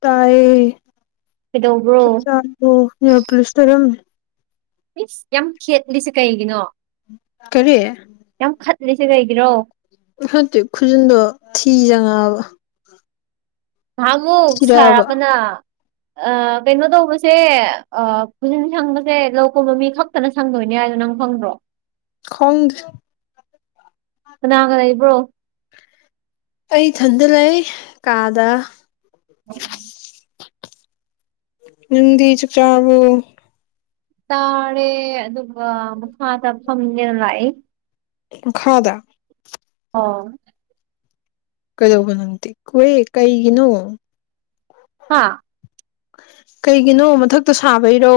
ꯇꯌꯦ ꯊ ꯀꯩꯗꯧꯕ꯭ꯔꯣ ꯆ ꯄꯨꯂꯤꯁ ꯇꯔꯝ ꯃꯤ ꯌꯥꯝ ꯈꯦꯠꯂꯤꯁꯦ ꯀꯩꯒꯤꯅꯣ ꯀꯔꯤ ꯌꯥꯝ ꯈꯠꯂꯤꯁꯦ ꯀꯩꯒꯤꯔꯣ ꯍꯧꯛꯇꯤ ꯈꯨꯖꯤꯟꯗꯣ ꯊꯤꯖꯉꯛꯑꯕ ꯍꯥꯃꯨꯛ ꯊꯤꯔꯛꯑꯕ ꯁꯔꯥꯕꯅ ꯑ ꯀꯩꯅꯣ ꯇꯧꯕꯁꯦ ꯄꯨꯁꯤꯟ ꯁꯪꯕꯁꯦ ꯂꯧ ꯀꯨꯝꯕ ꯃꯤꯈꯛ ꯐꯅ ꯁꯪꯗꯣꯏꯅꯦ ꯍꯥꯏꯗꯣ ꯅꯪ ꯐꯪꯗ꯭ꯔꯣ ꯈꯣꯡꯗ ꯀꯅꯥꯒ ꯂꯩꯕ꯭ꯔꯣ ꯑꯩ ꯏꯊꯟꯗ ꯂꯩ ꯀꯥꯗ ꯅꯗꯤ ꯆ ꯆ꯭ꯔꯥꯕꯣ ꯇꯥꯔꯦ ꯑꯗꯨꯒ ꯃꯈ ꯃꯈꯥ ꯇ ꯐꯅꯦꯅ ꯂꯥꯛꯏ ꯈꯥꯗ ꯑꯣ ꯀꯩꯗꯧꯕ ꯅꯪꯗꯦ ꯀꯋꯦ ꯀꯩꯒꯤꯅꯣ ꯍꯥꯥ ꯀꯩꯒꯤꯅꯣ ꯃꯊꯛꯇ ꯁꯥꯕꯩꯔꯣ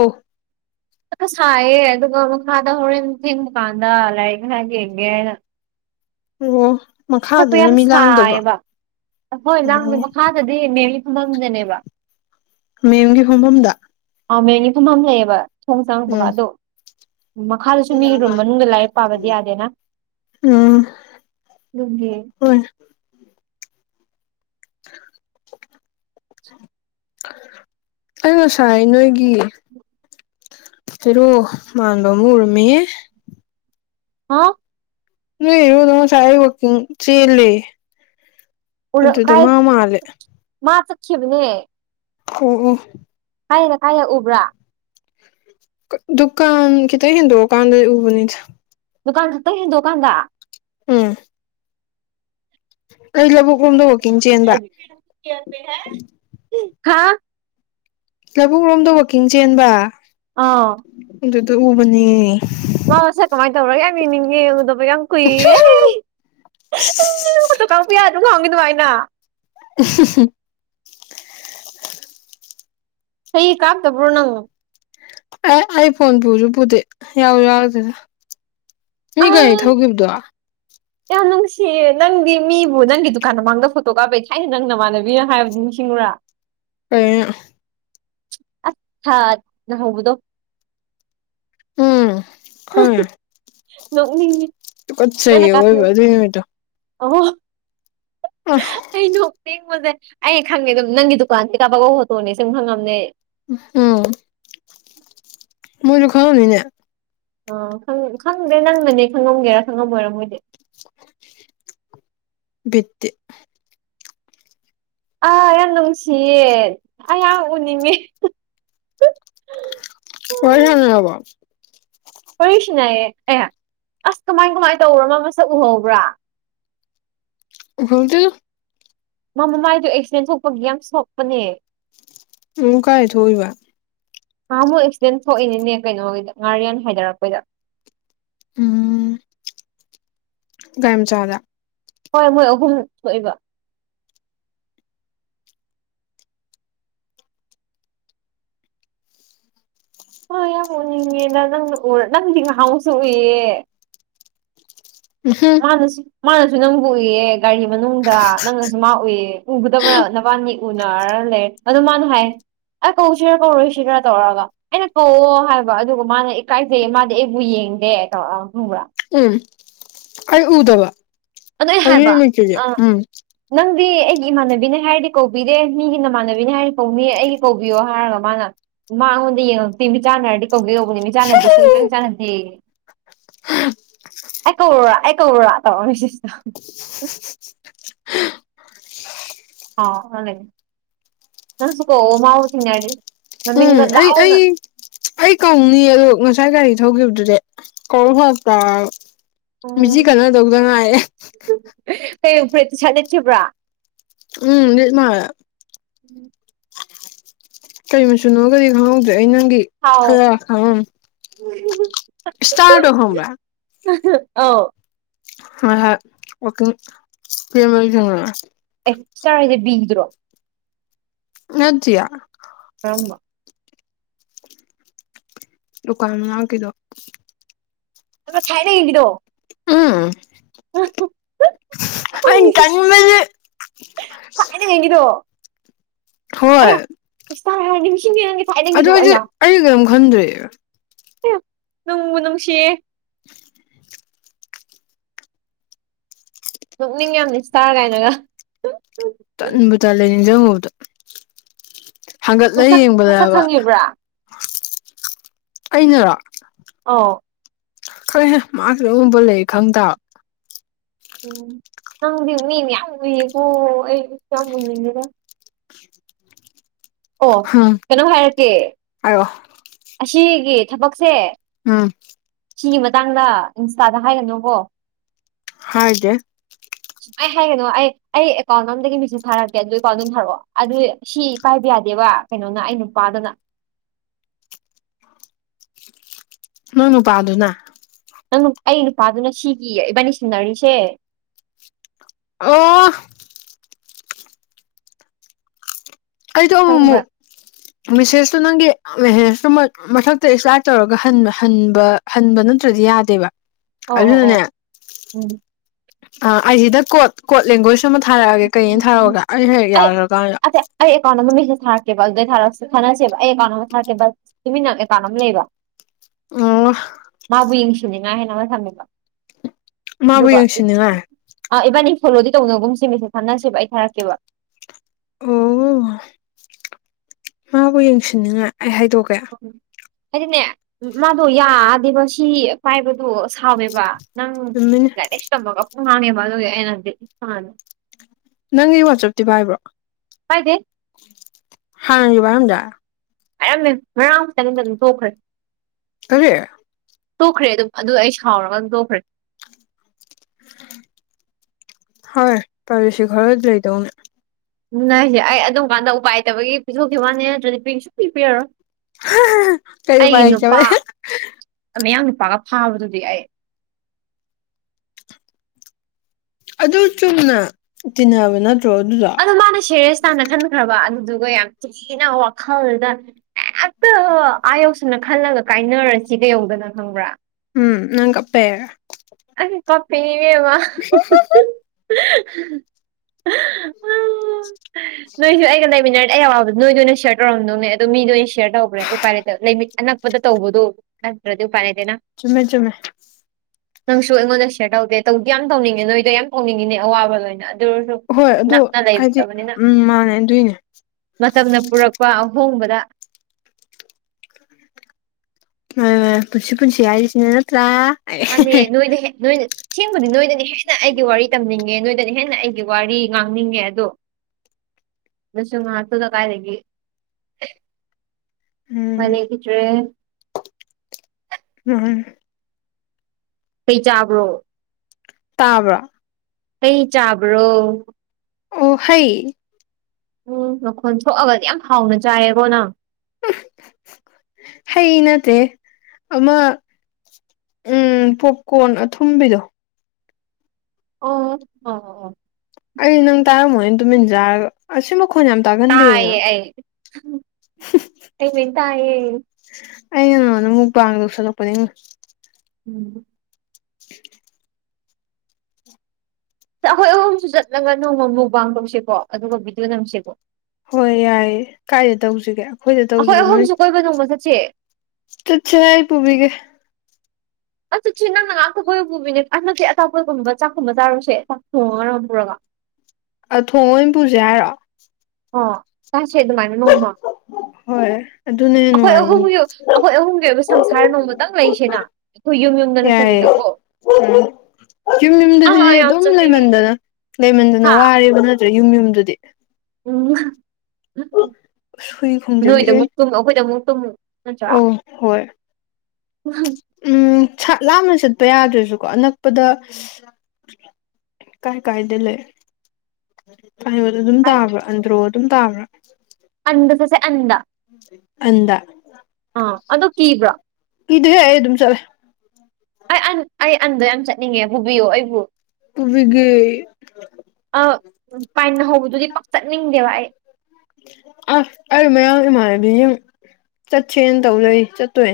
ꯁꯥꯏꯌꯦ ꯑꯗꯨꯒ ꯃꯈꯥꯗ ꯍꯣꯔꯦꯟ ꯊꯦꯟ ꯗꯨꯀꯥꯟꯗ ꯂꯥꯏꯔꯤꯛ ꯉꯔ ꯌꯦꯡꯒꯦꯅ ꯑꯣ ꯁꯛꯄ ꯃꯈꯥꯗꯅ ꯌꯥꯝ ꯃꯤ ꯂꯥꯡꯗꯕ꯭ꯔꯣ ꯁꯥꯏꯌꯦꯕ ꯑꯣ ꯑꯩꯈꯣꯏꯖꯥꯡꯁ ꯃꯈꯥꯗꯗꯤ ꯃꯦꯝꯒꯤ ꯐꯝꯐꯝꯗꯅꯦꯕ ꯃꯦꯝꯒꯤ ꯍꯣꯡꯐꯝꯝꯗ ꯑꯥꯎ ꯃꯦꯟꯒꯤ ꯐꯨꯝ ꯑꯃ ꯂꯩꯑꯕ ꯊꯣꯡ ꯆꯪꯕꯒ ꯎꯝ ꯑꯗꯣ ꯃꯈꯥꯗꯁꯨ ꯃꯤ ꯔꯨꯝ ꯃꯅꯨꯡꯗ ꯂꯥꯏꯔꯤꯛ ꯄꯥꯕꯗꯤ ꯌꯥꯗꯦꯅ ꯎꯝ ꯍꯧꯦ ꯍꯣꯏ [unintelligible] ꯑꯩꯅ ꯁꯥꯏ ꯅꯣꯏꯒꯤ ꯐꯔꯣ ꯃꯥꯟꯕꯥꯟꯕ ꯑꯃ ꯎꯔꯃꯦ ꯍꯥ ꯅꯣꯏ ꯑꯩꯉꯣꯟꯗꯣ ꯉꯁꯥꯏ ꯑꯩ ꯋꯥꯛꯀꯤꯡ ꯆꯦꯜꯂꯦ ꯎꯔ ꯑꯗꯨꯗ ꯀꯥꯏ ꯃꯥ ꯃꯥꯜꯂꯦ ꯃꯥ ꯆꯠꯈꯤꯕꯅꯦ ꯎ ꯎꯝ ꯀꯥꯏꯗ ꯀꯥꯏꯔꯛ ꯎꯕ꯭ꯔꯥ ꯗꯨꯀꯥꯟ ꯈꯤꯇꯪ ꯍꯦꯟꯗꯣꯛꯑ ꯀꯥꯟꯗ ꯎꯕꯅꯤꯗ ꯗꯨꯀꯥꯟ ꯈꯤꯇꯪ ꯍꯦꯟꯗꯣꯛꯑ ꯀꯥꯟꯗ ꯎꯝ ꯑꯩ ꯂꯕꯨꯛ ꯍꯥ ꯂꯧꯕꯨꯛ ꯂꯣꯝꯗ ꯋꯥꯛꯀꯤꯡ ꯆꯦꯟꯕ ꯑ ꯑꯗꯨꯗ ꯎꯕꯅꯤ ꯃꯥ ꯃꯁꯥꯛ ꯀꯃꯥꯏ ꯇꯧꯔꯒꯦ ꯌꯥꯝ ꯌꯦꯡꯅꯤꯡ ꯎꯗꯕ ꯌꯥꯝ ꯀꯨꯏꯔꯦ ꯀꯥꯎ ꯄ ꯌꯥꯗꯔ ꯉꯥꯍꯟꯒꯤ ꯑꯗꯨꯃꯥꯏꯅ [inaudible] ꯍꯤ ꯀꯥꯞꯇꯕ꯭ꯔꯣ ꯅꯪ ꯑꯦ ꯑꯩ ꯐꯣꯟ ꯄꯨꯁꯨ ꯄꯨꯗꯦ ꯌꯥꯎ ꯌꯥꯎꯗꯅ ꯃꯤ ꯑ ꯒꯥꯔꯤ ꯊꯧꯈꯤꯕꯗꯣ ꯌꯥꯝ ꯅꯨꯡꯁꯤꯌꯦ ꯅꯪꯗꯤ ꯃꯤꯕꯨ ꯅꯪꯒꯤ ꯗꯨꯀꯥꯟ ꯃꯃꯥꯡꯗ ꯐꯣꯇꯣ ꯀꯥꯞꯄꯩ ꯊꯥꯏꯅ ꯅꯪ ꯅꯃꯥꯟꯅꯕꯤꯅ ꯍꯥꯏꯕ ꯅꯤꯡꯁꯤꯡꯉꯨꯔꯥ [inaudible] ꯀꯩꯅꯣ ꯑꯁ ꯊꯅ ꯍꯧꯕꯗꯣ ꯎꯝ ꯈꯉꯦ ꯅꯣꯛꯅꯤꯡꯉꯦ ꯇꯨꯀꯠꯆꯩꯌꯦ ꯑꯑꯣꯏꯕ ꯑꯗꯨꯏ ꯅꯨꯃꯤꯠꯇꯣ ꯑꯣ ꯑ [inaudible] ꯑꯩꯩ ꯅꯣꯛꯅꯤꯡꯕꯖꯦ ꯑꯩ ꯈꯪꯉꯦ ꯑꯗꯨꯝ ꯅꯪꯒꯤ ꯗꯨꯀꯥꯟꯗꯩ ꯀꯥꯞꯄꯛꯄ ꯐꯣꯇꯣꯅꯦ ꯁꯨꯝ ꯈꯪꯉꯝꯅꯦ ꯎꯝ ꯃꯣꯏꯁꯨ ꯈꯪꯉꯝꯅꯤꯅꯦ ꯑ ꯈꯪ ꯈꯪꯗꯦ ꯅꯪꯅꯅꯦ ꯈꯪꯉꯝꯒꯦꯔꯥ ꯈꯪꯉꯝꯃꯣꯏꯔ ꯃꯣꯏꯗꯤ ꯕꯤꯠꯇꯤ ꯑꯥ ꯌꯥꯝ ꯅꯨꯡꯁꯤꯌꯦ ꯑꯩ ꯌꯥꯝ ꯎꯅꯤꯡꯉꯦ [inaudible] ꯋꯥꯔꯤ ꯁꯥꯅꯔꯕꯣ ꯋꯥꯔꯤ ꯁꯅꯩꯑꯦ ꯑꯦ ꯑꯁ ꯀꯃꯥꯏ ꯀꯃꯥꯏ ꯇꯧꯔꯅꯣ ꯃꯁꯛ ꯎꯍꯧꯕ꯭ꯔꯥ ꯎꯍꯧꯗꯦ ꯃꯥ ꯃꯃꯥꯏꯗꯣ ꯑꯦꯛꯁꯤꯗꯦꯟ ꯊꯣꯛꯄꯒꯤ ꯌꯥꯝ ꯁꯣꯛꯄꯅꯦ ꯑꯃꯨꯛ ꯀꯥꯏ ꯊꯣꯛꯎꯏꯕ ꯅꯍꯥꯥꯃꯨꯛ ꯑꯦꯛꯁꯤꯗꯦꯟ ꯊꯣꯛꯏꯅꯤꯅꯦ ꯀꯩꯅꯣꯒꯤꯗ ꯉꯥꯔꯤꯌꯥꯟ ꯍꯥꯏꯗꯔꯛꯄꯩꯗ ꯎꯝ ꯒꯔꯤꯝꯆꯥꯗ ꯍꯣꯏ ꯃꯣꯏ ꯑꯍꯨꯝ ꯊꯣꯛꯏꯕ ꯍꯣꯏ ꯌꯥꯝ ꯎꯅꯤꯡꯉꯦꯅ ꯅꯪꯅ ꯎ ꯅꯪꯗꯤ ꯉꯍꯥꯃꯨꯛꯁꯨ ꯎꯏꯌꯦ [inaudible] ꯃꯥꯅꯁꯨ ꯅꯪꯕꯨ ꯎꯏꯌꯦ ꯒꯥꯔꯤ ꯃꯅꯨꯡꯗ ꯅꯪꯅꯁꯨ ꯃꯥ ꯎꯏꯌꯦ ꯎꯒꯗꯕꯅ ꯅꯕꯥꯅꯤ ꯎꯅꯔ ꯂꯩꯔꯦ ꯑꯗꯣ ꯃꯥꯅ ꯍꯥꯏ ꯑꯩ ꯀꯧꯁꯤꯔ ꯀꯧꯔꯣꯏꯁꯤꯔ ꯇꯧꯔꯒ ꯑꯩꯅ ꯀꯧꯑꯣ ꯍꯥꯏꯕ ꯑꯗꯨꯒ ꯃꯥꯅ ꯏꯀꯥꯏꯖꯩꯌꯦ ꯃꯥꯗꯤ ꯑꯩꯕꯨ ꯌꯦꯡꯗꯦ ꯇꯧꯔꯛ ꯈꯪꯕ꯭ꯔꯥ ꯎꯝ ꯑꯩ ꯎꯗꯕ ꯑꯗꯣ ꯑꯩ ꯑꯗꯨꯏ ꯍꯥꯏꯕ ꯅꯨꯃꯤꯠꯇꯨꯗꯤ ꯑꯥ ꯎꯝ ꯅꯪꯗꯤ ꯑꯩꯒꯤ ꯏꯃꯥꯟꯅꯕꯤꯅꯦ ꯍꯥꯏꯔꯗꯤ ꯀꯧꯕꯤꯗꯦ ꯃꯤꯒꯤ ꯅꯃꯥꯟꯅꯕꯤꯅꯦ ꯍꯥꯏꯔꯗꯤ ꯀꯧꯅꯤ ꯑꯩꯒꯤ ꯀꯧꯕꯤꯌꯣ ꯍꯥꯏꯔꯒ ꯃꯥꯅ ꯃꯉꯣꯟꯗ ꯌꯦꯡꯉꯛꯇꯦ ꯃꯤꯠ ꯆꯥꯅꯔꯗꯤ ꯀꯧꯒꯦ ꯃꯤꯆꯥꯅꯗꯤ ꯁꯨꯡꯆꯟ ꯆꯥꯅꯗꯦꯌꯦ ꯑꯩ ꯀꯧꯔꯣꯔꯥ ꯑꯩ ꯀꯧꯔꯣꯔ [unintelligible] ꯑꯧ ꯅꯪꯁꯨ ꯀꯧꯑꯣ ꯃꯥꯕꯨ ꯊꯦꯡꯅꯥꯔꯗꯤ ꯎꯝ ꯃꯃꯤꯡꯒ ꯑꯩ ꯂꯥꯎꯅ ꯑꯩ ꯑꯩ ꯀꯧꯅꯤꯌꯦ ꯑꯗꯣ ꯉꯁꯥꯏ ꯒꯥꯔꯤ ꯊꯧꯒꯤꯕꯗꯨꯗꯤ ꯀꯧ ꯐꯔꯛ ꯇꯥꯔ ꯃꯤꯠꯆꯤ ꯎꯝ ꯈꯠꯅꯗꯧꯗ ꯉꯥꯏꫪꯦ ꯀꯩ ꯄ꯭ꯔꯦꯇꯁ ꯅꯠꯁꯤꯕ꯭ꯔꯥ ꯎꯝ ꯃꯥ ꯀꯔꯤ ꯃꯨꯆꯨꯅꯣꯒꯗꯤ ꯈꯪꯍꯧꯗ꯭ꯔꯦ ꯑꯩ ꯅꯪꯒꯤ ꯈꯔ ꯍꯥꯎ ꯏꯁꯇꯥꯔꯠ ꯑꯣꯍꯕ꯭ꯔꯥ ꯑꯥꯎ ꯑ ꯍ ꯋꯥꯛꯀꯤꯡ ꯆꯦꯟꯕꯗꯤ ꯊꯦꯡꯅꯔꯩ ꯑꯦꯛꯁꯇ꯭ꯔꯥ ꯍꯥꯏꯁꯦ ꯕꯤꯗ꯭ꯔꯣ ꯅꯠꯇꯌꯦ ꯑꯃ ꯂꯗꯨꯀꯥꯟ ꯃꯅꯥ ꯀꯗꯣ ꯑꯗꯨ ꯊꯥꯏꯗ ꯀꯗꯤꯗꯣ ꯎꯝ ꯑ ꯈꯪꯉꯦ ꯀꯪꯝꯕꯜ ꯌꯦꯒꯤꯗꯣ ꯍꯣꯏ ꯏꯁ ꯍꯥꯏꯗꯤ ꯑꯗꯨ ꯑꯩꯗꯤꯦ ꯑꯩ ꯀꯩꯅꯣꯝ ꯈꯟꯗ꯭ꯔꯔꯤꯦ ꯅꯍꯦ ꯅꯨꯡꯕꯨ ꯅꯨꯡꯁꯤꯌꯦ [inaudible] ꯄꯨꯛꯅꯤꯡ ꯌꯥꯝ ꯁꯇꯥꯥ ꯀꯥꯏꯅꯒ ꯇꯟꯕꯗ ꯂꯩ ꯅꯤꯡꯁꯤꯡꯉꯨꯕꯗꯣ ꯍꯥꯡꯒꯠꯂꯒ ꯃꯁꯛ ꯃꯁꯛ ꯌꯦꯡꯕꯗꯕ ꯈꯪꯉꯤꯕ꯭ꯔꯥ ꯑꯩꯅꯔꯣ ꯑꯣ ꯍꯣꯏ ꯃꯥꯁꯨ ꯑꯨꯝꯕ ꯂꯩ ꯈꯪꯗꯕ ꯎꯝ ꯅꯪꯗꯤ ꯃꯤ ꯃ ꯌꯥꯝꯌꯥꯝ ꯎꯨꯏꯌꯦꯀꯣ ꯑꯩꯁꯨ ꯌꯥꯝ ꯃꯨꯅꯤꯡꯉꯦꯗ ꯑꯣ ꯀꯩꯅꯣ ꯍꯥꯏꯔꯛꯀꯦ ꯑꯣ ꯑꯁꯤꯒꯤ ꯊꯕꯛꯁꯦ ꯑꯝ ꯁꯤꯒꯤ ꯃꯇꯥꯡꯗ ꯏꯟꯁꯇꯥꯗ ꯍꯥꯏꯒꯅꯨꯀꯣ ꯍꯥꯏꯗꯦ [unintelligible] ꯁꯨꯃꯥꯏꯅ ꯍꯥꯏꯒꯅꯣ ꯑꯩ ꯑꯦꯀꯥꯎꯟ ꯑꯝꯗꯒꯤ ꯃꯦꯆꯦꯖ ꯊꯥꯔꯛꯀꯦ ꯑꯗꯨ ꯑꯦꯀꯥꯎꯟꯗꯣꯝ ꯊꯥꯔꯛꯑꯣ ꯑꯗꯨ ꯁꯤ ꯄꯥꯏꯕ ꯌꯥꯗꯦꯕ ꯀꯩꯅꯣꯅ ꯑꯩ ꯅꯨꯄꯥꯗꯨꯅ ꯅꯣꯏ ꯅꯨꯄꯥꯗꯨꯅ ꯅꯪ ꯑꯩ ꯅꯨꯄꯥꯗꯨꯅ ꯁꯤꯒꯤ ꯏꯕꯥꯅꯤ ꯁꯤꯅꯔꯤꯁꯦ ꯑꯣ ꯀꯩꯗꯣꯃꯨꯃꯨꯛ [unintelligible] ꯃꯦꯁꯦꯁꯇꯨ ꯅꯪꯒꯤ ꯃꯦꯁꯦꯁꯇꯨ ꯃꯊꯛꯇ ꯑꯦꯛꯇꯥꯔꯠ ꯇꯧꯔꯒꯕ ꯍꯟꯕ ꯍꯟꯕ ꯅꯠꯇ꯭ꯔꯗꯤ ꯌꯥꯗꯦꯕ ꯑꯣ ꯑꯣ ꯑꯣ ꯑꯗꯨꯅꯅꯦ ꯎꯝ ꯑ ꯑꯩꯁꯤꯗ ꯀꯣꯠ ꯀꯣꯠ ꯂꯦꯡꯒ꯭ꯋꯦꯖ ꯑꯃ ꯊꯥꯔꯛꯑꯒꯦ ꯀꯩꯅꯅ ꯊꯥꯔꯛꯑꯒ ꯑꯩꯅ ꯍꯦꯛ ꯑꯩ ꯌꯥꯈ꯭ꯔꯀꯥꯟꯗ ꯑꯇꯩ ꯑꯩ ꯑꯦꯀꯥꯎꯟ ꯑꯃ ꯃꯦꯁꯦꯖ ꯊꯥꯛꯦꯕ ꯑꯗꯨꯗꯩ ꯊꯥꯔꯛꯁꯨ ꯈꯟꯅꯁꯦꯕ ꯑꯩ ꯑꯦꯀꯥꯎꯟ ꯑꯃ ꯊꯔꯛꯀꯦꯕ ꯇꯨꯃꯤꯟꯅ ꯑꯦꯀꯥꯎꯟ ꯑꯃ ꯂꯩꯕ ꯑꯣ ꯃꯥꯕꯨ ꯌꯦꯡꯁꯤꯅꯤꯉꯥꯏ ꯍꯥꯏꯦꯟꯅ ꯑꯃ ꯊꯝꯃꯦꯕ ꯃꯥꯕꯨ ꯑꯗꯨꯒ ꯌꯦꯡꯁꯤꯟꯅꯤꯡꯉꯥꯏ ꯏꯕꯥꯅꯤ ꯐꯣꯂꯣꯗꯤ ꯇꯧꯅꯕꯒꯨꯝꯁꯦ ꯃꯦꯁꯦꯁ ꯊꯝꯅꯁꯦꯕ ꯑꯩ ꯊꯥꯔꯛꯀꯦꯕ ꯑꯣ ꯃꯥꯕꯨ ꯌꯦꯡꯁꯤꯟꯅꯤꯡꯉꯥꯏ ꯑꯩ ꯍꯥꯏꯗꯣꯛꯀꯦ ꯎ ꯍꯥꯏꯗꯤꯅꯦ ꯃꯥꯗꯣ ꯌꯥꯗꯦꯕ ꯁꯤ ꯄꯥꯏꯕꯗꯣ ꯁꯥꯎꯋꯦꯕ ꯅꯪ ꯆꯨꯝꯃꯤꯅꯦ ꯂꯦꯁꯃꯒ ꯄ ꯍꯥꯡꯦ ꯃꯗꯨꯅꯗꯤ ꯅ ꯅꯪꯒꯤ ꯋꯥꯆꯞꯇꯤ ꯄꯥꯏꯕ꯭ꯔꯣ ꯍꯥꯏꯥꯏꯗꯤꯦ ꯍꯥꯡ ꯋꯥꯝꯗ ꯍꯥꯏꯌꯥꯝꯝꯃꯦ ꯉꯥꯡꯨꯛꯇꯪꯝꯇꯪ ꯇꯣꯛꯈ꯭ꯔꯦ [unintelligible] ꯇꯣꯛꯈ꯭ꯔꯦ ꯑꯗꯨꯝ ꯑꯗꯨ ꯑꯩ ꯁꯥꯎꯔꯒ ꯑꯗꯨꯝ ꯇꯣꯛꯈ꯭ꯔꯦ ꯍꯣꯏ ꯄꯕꯤꯁꯤ ꯈꯔ ꯂꯩꯗꯧꯅꯦ ꯎ ꯅꯁꯦ ꯑꯩ ꯑꯗꯨꯝ ꯀꯥꯟꯗ ꯎꯄꯥꯏꯇꯕꯒꯤ ꯄꯤꯊꯣꯛꯈꯤꯕ ꯋꯥꯅꯦ ꯅꯠꯇ꯭ꯔꯗꯤ ꯄꯤ ꯁ ꯄꯤ ꯄꯤꯔꯣ ꯀꯩ ꯎꯄꯥꯏ ꯑꯩꯒꯤ ꯅꯨꯄꯥ ꯂꯩꯇꯕꯩ ꯃꯌꯥꯡ ꯅꯨꯄꯥꯒ ꯐꯥꯕꯗꯨꯗꯤ ꯑꯩ ꯑꯗꯨ ꯆꯨꯝꯅ ꯇꯤꯟꯅꯕ ꯅꯠꯇ꯭ꯔꯣ ꯑꯗꯨꯗꯣ ꯑꯣ ꯃꯥꯅ ꯁꯦꯔꯦꯁ ꯇꯥꯅ ꯈꯟꯈ꯭ꯔꯕ ꯑꯗꯨꯗꯨꯒ ꯌꯥꯝ ꯊꯤꯅ ꯋꯥꯈꯜꯗ ꯍꯦꯛꯇ ꯑꯥꯌꯧꯁꯅ ꯈꯜꯂꯒ ꯀꯥꯏꯅꯔꯁꯤ ꯀꯩ ꯌꯧꯗꯅ ꯈꯪꯕ꯭ꯔꯥ ꯎꯝ ꯅꯪ ꯀꯄꯦꯔꯦ ꯑ ꯀꯄꯤꯅꯦꯃ ꯅꯣꯏꯁꯨ ꯑꯩꯒꯗꯥꯏꯃꯤꯟꯅꯔ ꯂ ꯑꯩ ꯑꯋꯥꯕꯣ ꯅꯣꯏꯗ ꯑꯣꯏꯅ ꯁꯦꯌꯔ ꯇꯧꯔꯝꯗꯣꯅꯦ ꯑꯗꯣ ꯃꯤꯗ ꯑꯣꯏꯅ ꯁꯤꯦꯌꯔ ꯇꯧꯕ꯭ꯔꯦ ꯎꯄꯥꯏ ꯂꯩꯇ ꯂꯩꯃꯤꯠ ꯑꯅꯛꯄꯗ ꯇꯧꯕꯗꯣ ꯑꯁ꯭ꯔꯗꯤ ꯄ ꯅꯗꯦꯅ ꯆꯨꯝꯃꯦ ꯆꯨꯝꯃꯦ ꯅꯪꯁꯨ ꯑꯩꯉꯣꯟꯗ ꯁꯦꯌꯔ ꯇꯧꯗꯦ ꯇꯧꯗꯤ ꯌꯥꯝ ꯇꯧꯅꯤꯡꯉꯦ ꯅꯣꯏꯗꯣ ꯌꯥꯝ ꯇꯧꯅꯤꯡꯉꯤꯅꯦ ꯑꯋꯥꯕ ꯂꯣꯏꯅ ꯑꯗꯨ ꯑꯣꯏꯔꯁꯨ ꯍꯣꯏ ꯑꯗꯣ ꯅꯛꯅ ꯍꯥꯏꯗꯤ ꯂꯩꯇꯕꯅꯤꯅ ꯎꯝ ꯃꯥꯅꯦ ꯑꯗꯨꯏꯅꯦ ꯃꯇꯝꯅ ꯄꯨꯔꯛꯄ ꯑꯍꯣꯡꯕꯗ ꯄꯨꯟꯁꯤ ꯄꯨꯟꯁꯤ ꯍꯥꯏꯁꯤ ꯁꯦꯅꯤ ꯅꯠꯇ꯭ꯔꯥ ꯑꯅꯦ ꯅꯣꯏꯅꯦ ꯅꯣꯏ ꯑꯁꯦꯡꯕꯗꯤ ꯅꯣꯏꯗꯅ ꯍꯦꯟꯅ ꯑꯩꯒꯤ ꯋꯥꯔꯤ ꯇꯝꯅꯤꯡꯉꯦ ꯅꯣꯏꯗꯅ ꯍꯦꯟꯅ ꯑꯩꯒꯤ ꯋꯥꯔꯤ ꯉꯥꯡꯅꯤꯡꯉꯦ ꯑꯗꯣ ꯅꯁ ꯉ ꯍꯥ ꯇꯨꯗ ꯀꯥꯏ ꯂꯩꯒ ꯎꯝ ꯃꯅꯦ ꯀꯈꯤꯗ꯭ꯔꯦ ꯎꯝ ꯀꯩ ꯆꯥꯕ꯭ꯔꯣ ꯇꯥꯕ꯭ꯔꯣ ꯀꯩ ꯆꯥꯕ꯭ꯔꯣ ꯑꯣ ꯍ ꯎꯝ ꯃꯈꯣꯟ ꯁꯣꯛꯑꯒꯗꯤ ꯌꯥꯝ ꯍꯥꯎꯅ ꯆꯥꯏꯌꯦꯀꯣ ꯅꯪ ꯍꯩ ꯅꯠꯇꯦ ꯑꯃ ꯎꯝ ꯄꯣꯛꯀꯣꯟꯣꯟ ꯑꯊꯨꯝꯕꯤꯗꯣ ꯑꯣ ꯑꯣ ꯑꯣ ꯑꯩ ꯅꯪ ꯇꯥꯔꯝꯃꯣꯣꯏꯅ ꯇꯨꯃꯤꯟꯖꯔꯒ ꯑꯁꯤ ꯃꯈꯣꯟ ꯌꯥꯝ ꯇꯥꯑꯌꯦ ꯇꯥꯒꯟꯗꯦꯗꯅ ꯑꯩ ꯃꯤꯇꯑꯌꯦ ꯑꯩꯅ ꯅꯥꯉꯣꯟꯗ ꯃꯨꯛꯕꯥꯥꯡ ꯂꯧꯧꯁꯜꯂꯛꯄꯅꯦ ꯎꯝ [inaudible] ꯑꯩꯈꯣꯏ ꯑꯍꯨꯝꯁꯨ ꯆꯠꯂꯒ ꯅꯣꯡꯃꯃꯨ ꯄꯥꯡ ꯇꯧꯁꯤꯀꯣ ꯑꯗꯨꯒ ꯕꯤꯗꯨꯣ ꯅꯝꯁꯤꯀꯣ ꯍꯣꯏ ꯌꯥꯏꯌꯦ ꯀꯥꯏꯗ ꯇꯧꯁꯤꯒꯦ ꯑꯩꯈꯣꯏꯗ ꯑꯩꯈꯣꯏ ꯇꯧꯁꯤꯔꯣ ꯅꯣꯏ ꯑꯍꯨꯝꯁꯨ ꯀꯣꯏꯕ ꯅꯣꯡꯃ ꯆꯠꯁꯦ ꯆꯏ ꯄ ꯄꯨꯕꯤꯒꯦ ꯑꯛꯁꯤ ꯅꯪꯅ ꯉꯥꯛꯇ ꯀꯣꯏꯕ ꯄꯨꯕꯤꯅꯦ ꯑ ꯅꯠꯇꯦ ꯑꯇꯥꯄꯒꯨꯝꯕ ꯆꯥꯛꯀꯨꯝꯕ ꯆꯥꯔꯨꯁꯦ ꯆꯥꯛ ꯊꯣꯡꯉ ꯃꯔꯝ ꯄꯨꯔꯒ ꯑ ꯊꯣꯡ ꯍꯝꯄꯁꯦ ꯍꯥꯏꯔꯣꯑꯣ ꯑꯣ ꯀꯁꯦ ꯑꯗꯨ ꯃꯥꯅ ꯅꯣꯡꯃ ꯍꯣꯏ ꯑꯗꯨꯅ ꯍꯦꯟꯅ ꯑꯩꯈꯣꯏ ꯅꯨꯡꯉꯥꯏꯅꯤ ꯑꯍꯨꯝꯒꯤ ꯑꯩꯈꯣꯏ ꯑꯍꯨꯝꯒꯤ ꯑꯣꯏꯕ ꯁꯪꯁꯥꯔ ꯑꯃꯃꯛꯇꯪ ꯂꯩꯁꯤꯅ ꯑꯩꯈꯣꯏ ꯌꯨꯝ ꯌꯨꯝ ꯌꯥꯏꯑꯌꯦ ꯌꯨꯝ ꯌꯨꯝꯗꯨꯗꯤ ꯑꯥ ꯌꯥꯝ ꯑꯗꯨꯝ ꯆꯠꯅꯤꯡꯉꯤ ꯂꯩꯃꯟꯗꯅ ꯂꯩꯃꯟꯗꯅ ꯍꯥ ꯋꯥꯔꯤꯕ ꯅꯠꯇ꯭ꯔꯦ ꯌꯨꯝ ꯌꯨꯝꯗꯨꯗꯤ ꯎꯝ ꯑꯁ ꯍꯨꯏ ꯅꯣꯏꯗ ꯈꯣꯡꯖꯤꯜꯂꯛꯑꯦ ꯑꯃꯨꯛ ꯇꯨꯝꯃ ꯑꯩꯈꯣꯏꯗ ꯑꯃꯨꯛ ꯇꯨꯝꯃ ꯑꯆꯥ ꯑꯧ ꯍꯣꯏ ꯎꯝ ꯂꯥꯞꯅ ꯆꯠꯄ ꯌꯥꯗ꯭ꯔꯁꯨꯀꯣ ꯑꯅꯛꯄꯗ ꯀꯥꯏ ꯀꯥꯏꯗ ꯂꯩ ꯀꯩꯅꯣꯗ ꯑꯗꯨꯝ ꯇꯥꯕ꯭ꯔꯥ ꯑꯟꯗ꯭ꯔꯣ ꯑꯗꯨꯝ ꯇꯥꯕ꯭ꯔꯥ ꯑꯟꯗ ꯆꯁꯦ ꯑꯟꯗ ꯑꯟꯗ ꯑꯥ ꯑꯗꯣ ꯀꯤꯕ꯭ꯔꯣ ꯀꯤꯗꯦ ꯑꯩ ꯑꯗꯨꯝ ꯆꯠꯂꯦ ꯑꯩ ꯑꯟ ꯑꯩ ꯑꯟꯗꯣ ꯌꯥꯝ ꯆꯠꯅꯤꯡꯉꯦ ꯄꯨꯕꯤꯌꯨ ꯑꯩꯕꯨ ꯄꯨꯕꯤꯒꯦ ꯑ ꯄꯥꯏꯟ ꯍꯧꯕꯗꯨꯗꯤ ꯄꯥꯛꯆꯠꯅꯤꯡꯗꯦꯕ ꯑꯩ ꯑꯁ ꯑꯩ ꯃꯌꯥꯡ ꯏꯃꯥꯟꯅꯕꯤ ꯁꯤꯡ ꯆꯠꯁꯦꯅ ꯇꯧꯖꯩ ꯆꯠꯇꯣꯔꯦ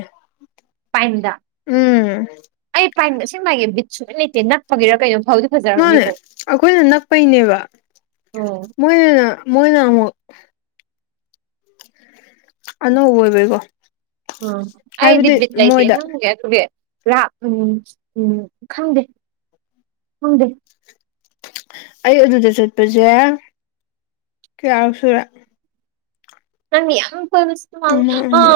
ꯄꯥꯏꯟꯗ ꯎꯝ ꯑꯩ ꯄꯥꯏꯟ ꯑꯁꯦꯡꯕ ꯍꯥꯏꯒꯦ ꯕꯤꯠ ꯁꯨꯂꯩ ꯂꯩꯇꯦ ꯅꯛꯄꯒꯤꯔꯥ ꯀꯩꯅꯣ ꯐꯥꯎꯗꯤ ꯃꯥꯅꯦ ꯑꯩꯈꯣꯏꯅ ꯅꯛꯄꯩꯅꯦꯕ ꯎꯝ ꯃꯣꯏ ꯃꯣꯏꯅ ꯑꯃꯨꯛ ꯑꯅꯧꯕ ꯑꯣꯏ ꯑꯣꯏꯕꯩꯒꯣ ꯑꯣ ꯑꯩꯗꯤ ꯕꯤꯠꯂꯥꯏꯇꯦ ꯃꯣꯏꯗ ꯍꯪ ꯊꯦ ꯂꯥ ꯎꯝ ꯎꯝ ꯈꯪꯗꯦ ꯈꯪꯗꯦ ꯑꯩ ꯑꯗꯨꯗ ꯆꯠꯄꯁꯦ ꯀꯌꯥꯔꯛ ꯁꯨꯔ ꯅꯪꯗꯤ ꯌꯥꯝ ꯀꯣꯏꯕꯁꯨ ꯑꯃ ꯑ ꯑꯅꯤ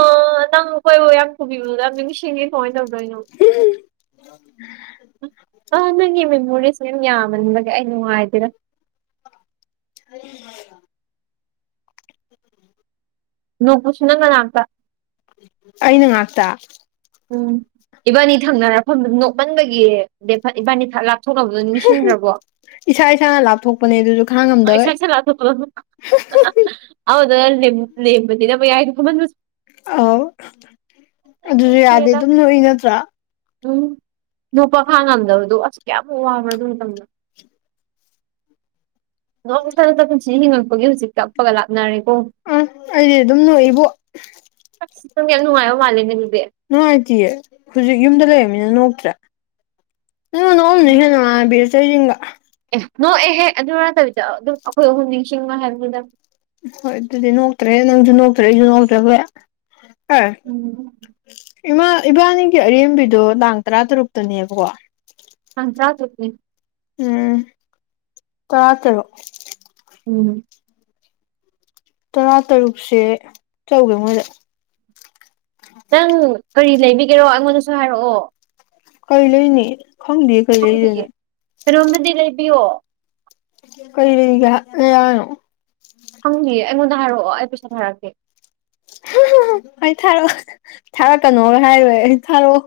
ꯅꯪ ꯀꯣꯏꯕ ꯌꯥꯝ ꯄꯨꯕꯤꯕꯗꯣ ꯌꯥꯝ ꯅꯤꯡꯁꯤꯡꯉꯦ ꯀꯃꯥꯏ ꯇꯧꯅꯤ ꯑꯪ ꯃꯦꯃꯣꯔꯤ ꯌꯥꯕꯅꯤꯅ ꯑꯩ ꯅꯨꯡꯉꯥꯏꯇꯦꯗ ꯍꯔꯤ ꯅꯣꯡꯕꯁꯨ ꯅꯪ ꯅꯅꯥꯛꯇ ꯑꯩꯅ ꯉꯥꯛꯇ ꯎꯝ ꯏꯕꯥꯅꯤ ꯊꯪꯅꯔꯛꯐꯝ ꯅꯣꯛꯃꯟꯕꯒꯤ ꯑꯠ ꯏꯕꯥꯅꯤ ꯊꯛꯂꯄ ꯊꯣꯛꯅꯕꯗꯨ ꯅꯤꯡꯁꯤꯡꯗ꯭ꯔꯕꯣ ꯏꯁꯥ ꯏꯁꯥꯅ ꯂꯥꯞꯊꯣꯛꯄꯅꯦ ꯑꯗꯨꯁꯨ ꯈꯥꯡ ꯉꯝꯗꯕ ꯍꯗ ꯂꯝꯕꯗꯤ ꯅ ꯃꯌꯥꯏ ꯐꯝꯍꯟꯕꯗꯣ ꯑ ꯑꯗꯨꯁꯨ ꯌꯥꯗꯦ ꯅꯨꯡꯁꯤꯌꯦꯗ ꯑꯗꯨꯝ ꯅꯣꯛꯏ ꯅꯠꯇ꯭ꯔꯥ ꯎꯝ ꯅꯨꯄꯥ ꯈꯥꯡꯕ ꯉꯝꯗꯕꯗꯣ ꯑꯁ ꯀꯌꯥꯃꯨꯛ ꯋꯥꯕ꯭ꯔꯥ ꯑꯗꯨ ꯃꯇꯝꯗ ꯅ ꯏꯁꯥꯇ ꯄꯨꯟꯁꯤꯗ ꯍꯤꯡꯉꯛꯄꯒꯤ ꯍꯧꯖꯤꯛ ꯀꯞꯄꯒ ꯂꯥꯛꯅꯔꯦꯀꯣ ꯑ ꯑꯩꯗꯤ ꯑꯗꯨꯝ ꯅꯣꯛꯏꯕꯣ ꯅꯪꯇꯤ ꯌꯥꯝ ꯅꯨꯡꯉꯥꯏ ꯃꯥꯜꯂꯦꯅꯦ ꯑꯗꯨꯗꯤ ꯅꯨꯡꯉꯥꯏꯇꯤꯌꯦ ꯍꯧꯖꯤꯛ ꯌꯨꯝꯗ ꯂꯩꯔꯕꯅꯤꯅ ꯅꯣꯛꯇ꯭ꯔꯦ ꯅꯪ ꯎꯝ ꯅꯣꯛꯑꯝꯅꯤꯍꯦ ꯍꯦꯟꯅ ꯕꯤꯔꯁꯒ ꯑꯦ ꯅꯣꯛ ꯑꯦꯍꯦ ꯑꯗꯨ ꯅꯠꯇꯕꯤꯗ ꯑꯗꯨꯝ ꯑꯩꯈꯣꯏ ꯑꯍꯨꯝ ꯅꯤꯡꯁꯤꯡꯕ ꯍꯥꯏꯕꯗ ꯍꯣꯏ ꯑꯗꯨꯗꯤ ꯅꯣꯛꯇ꯭ꯔꯦ ꯅꯪꯁꯨ ꯅꯣꯛꯇ꯭ꯔꯦ ꯑꯩꯁꯨ ꯅꯣꯛꯇ꯭ꯔꯦ ꯍꯣꯏ ꯍꯣꯏ ꯎꯝ ꯏꯃꯥ ꯏꯕꯥꯅꯤꯒꯤ ꯑꯔꯦꯝꯕꯤꯗꯣ ꯂꯥꯡ ꯇꯔꯥ ꯇꯔꯨꯛꯇꯅꯦꯕꯀꯣ ꯍꯪ ꯊ꯭ꯔꯥ ꯇꯦ [inaudible] ꯎꯝ ꯇꯥꯇꯔꯨꯛ ꯎꯝ ꯇꯔꯥ ꯇꯔꯨꯛꯁꯦ ꯆꯧꯒꯦ ꯃꯣꯏꯗ ꯅꯪ ꯀꯔꯤ ꯂꯩꯕꯤꯒꯦꯔꯣ ꯑꯩꯉꯣꯟꯗꯁꯨ ꯍꯥꯏꯔꯛꯑꯣ ꯀꯔꯤ ꯂꯩꯅꯤ ꯈꯪꯗꯦ ꯀꯩ ꯂꯩꯗꯣꯏꯅꯣ ꯀꯩꯅꯣꯝꯃꯗꯤ ꯂꯩꯕꯤꯌꯣ ꯀꯩ ꯂꯩꯒꯦ ꯍꯥꯏꯅꯣ ꯈꯪꯗꯤꯌꯦ ꯑꯩꯉꯣꯟꯗ ꯍꯥꯏꯔꯛꯑꯣ ꯑꯩ ꯄꯩꯁꯥ ꯊꯥꯔꯛꯀꯦ ꯑꯣꯏ ꯊꯥꯔꯛꯑꯣ ꯊꯥꯔꯛꯀꯅꯣꯒ ꯍꯥꯏꯔꯣꯏ ꯑꯩ ꯊꯥꯔꯛꯑꯣ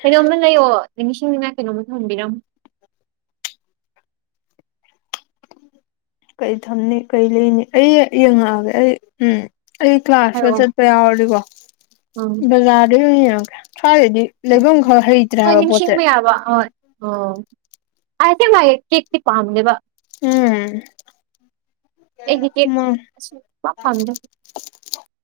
ꯀꯩꯅꯣꯝꯃ ꯂꯩꯑꯣ ꯅꯤꯡꯁꯤꯡ ꯅꯤꯉꯥꯏ ꯀꯩꯅꯣꯝꯃ ꯊꯝꯕꯤꯔꯝꯃꯣ ꯀꯩ ꯊꯝꯅꯤ ꯀꯩ ꯂꯩꯅꯤ ꯑꯩ ꯌꯦꯡꯉꯛꯑꯒꯦ ꯑꯩ ꯎꯝ ꯑꯩ ꯀ꯭ꯂꯥꯁꯀ ꯍꯥꯏꯔꯛꯑꯣ ꯆꯠꯄ ꯌꯥꯎꯔꯗꯤꯀꯣ ꯎꯝ ꯕꯖꯥꯔꯗ ꯑꯣꯏꯅ ꯌꯦꯡꯉꯒꯦ ꯁ꯭ꯋꯥꯏꯗꯩꯗꯤ ꯂꯩꯐꯝ ꯈꯔ ꯍꯩꯇ꯭ꯔꯦ ꯍꯥꯏꯕ ꯄꯣꯠꯁꯦ ꯕ ꯍꯣꯏ ꯑꯣ ꯑꯁꯦ ꯃꯥꯥꯏ ꯀꯦꯛꯇꯤ ꯄꯥꯝꯗꯦꯕ ꯎꯝ ꯑꯩꯒꯤ ꯃꯥ ꯄꯥꯝꯖꯕ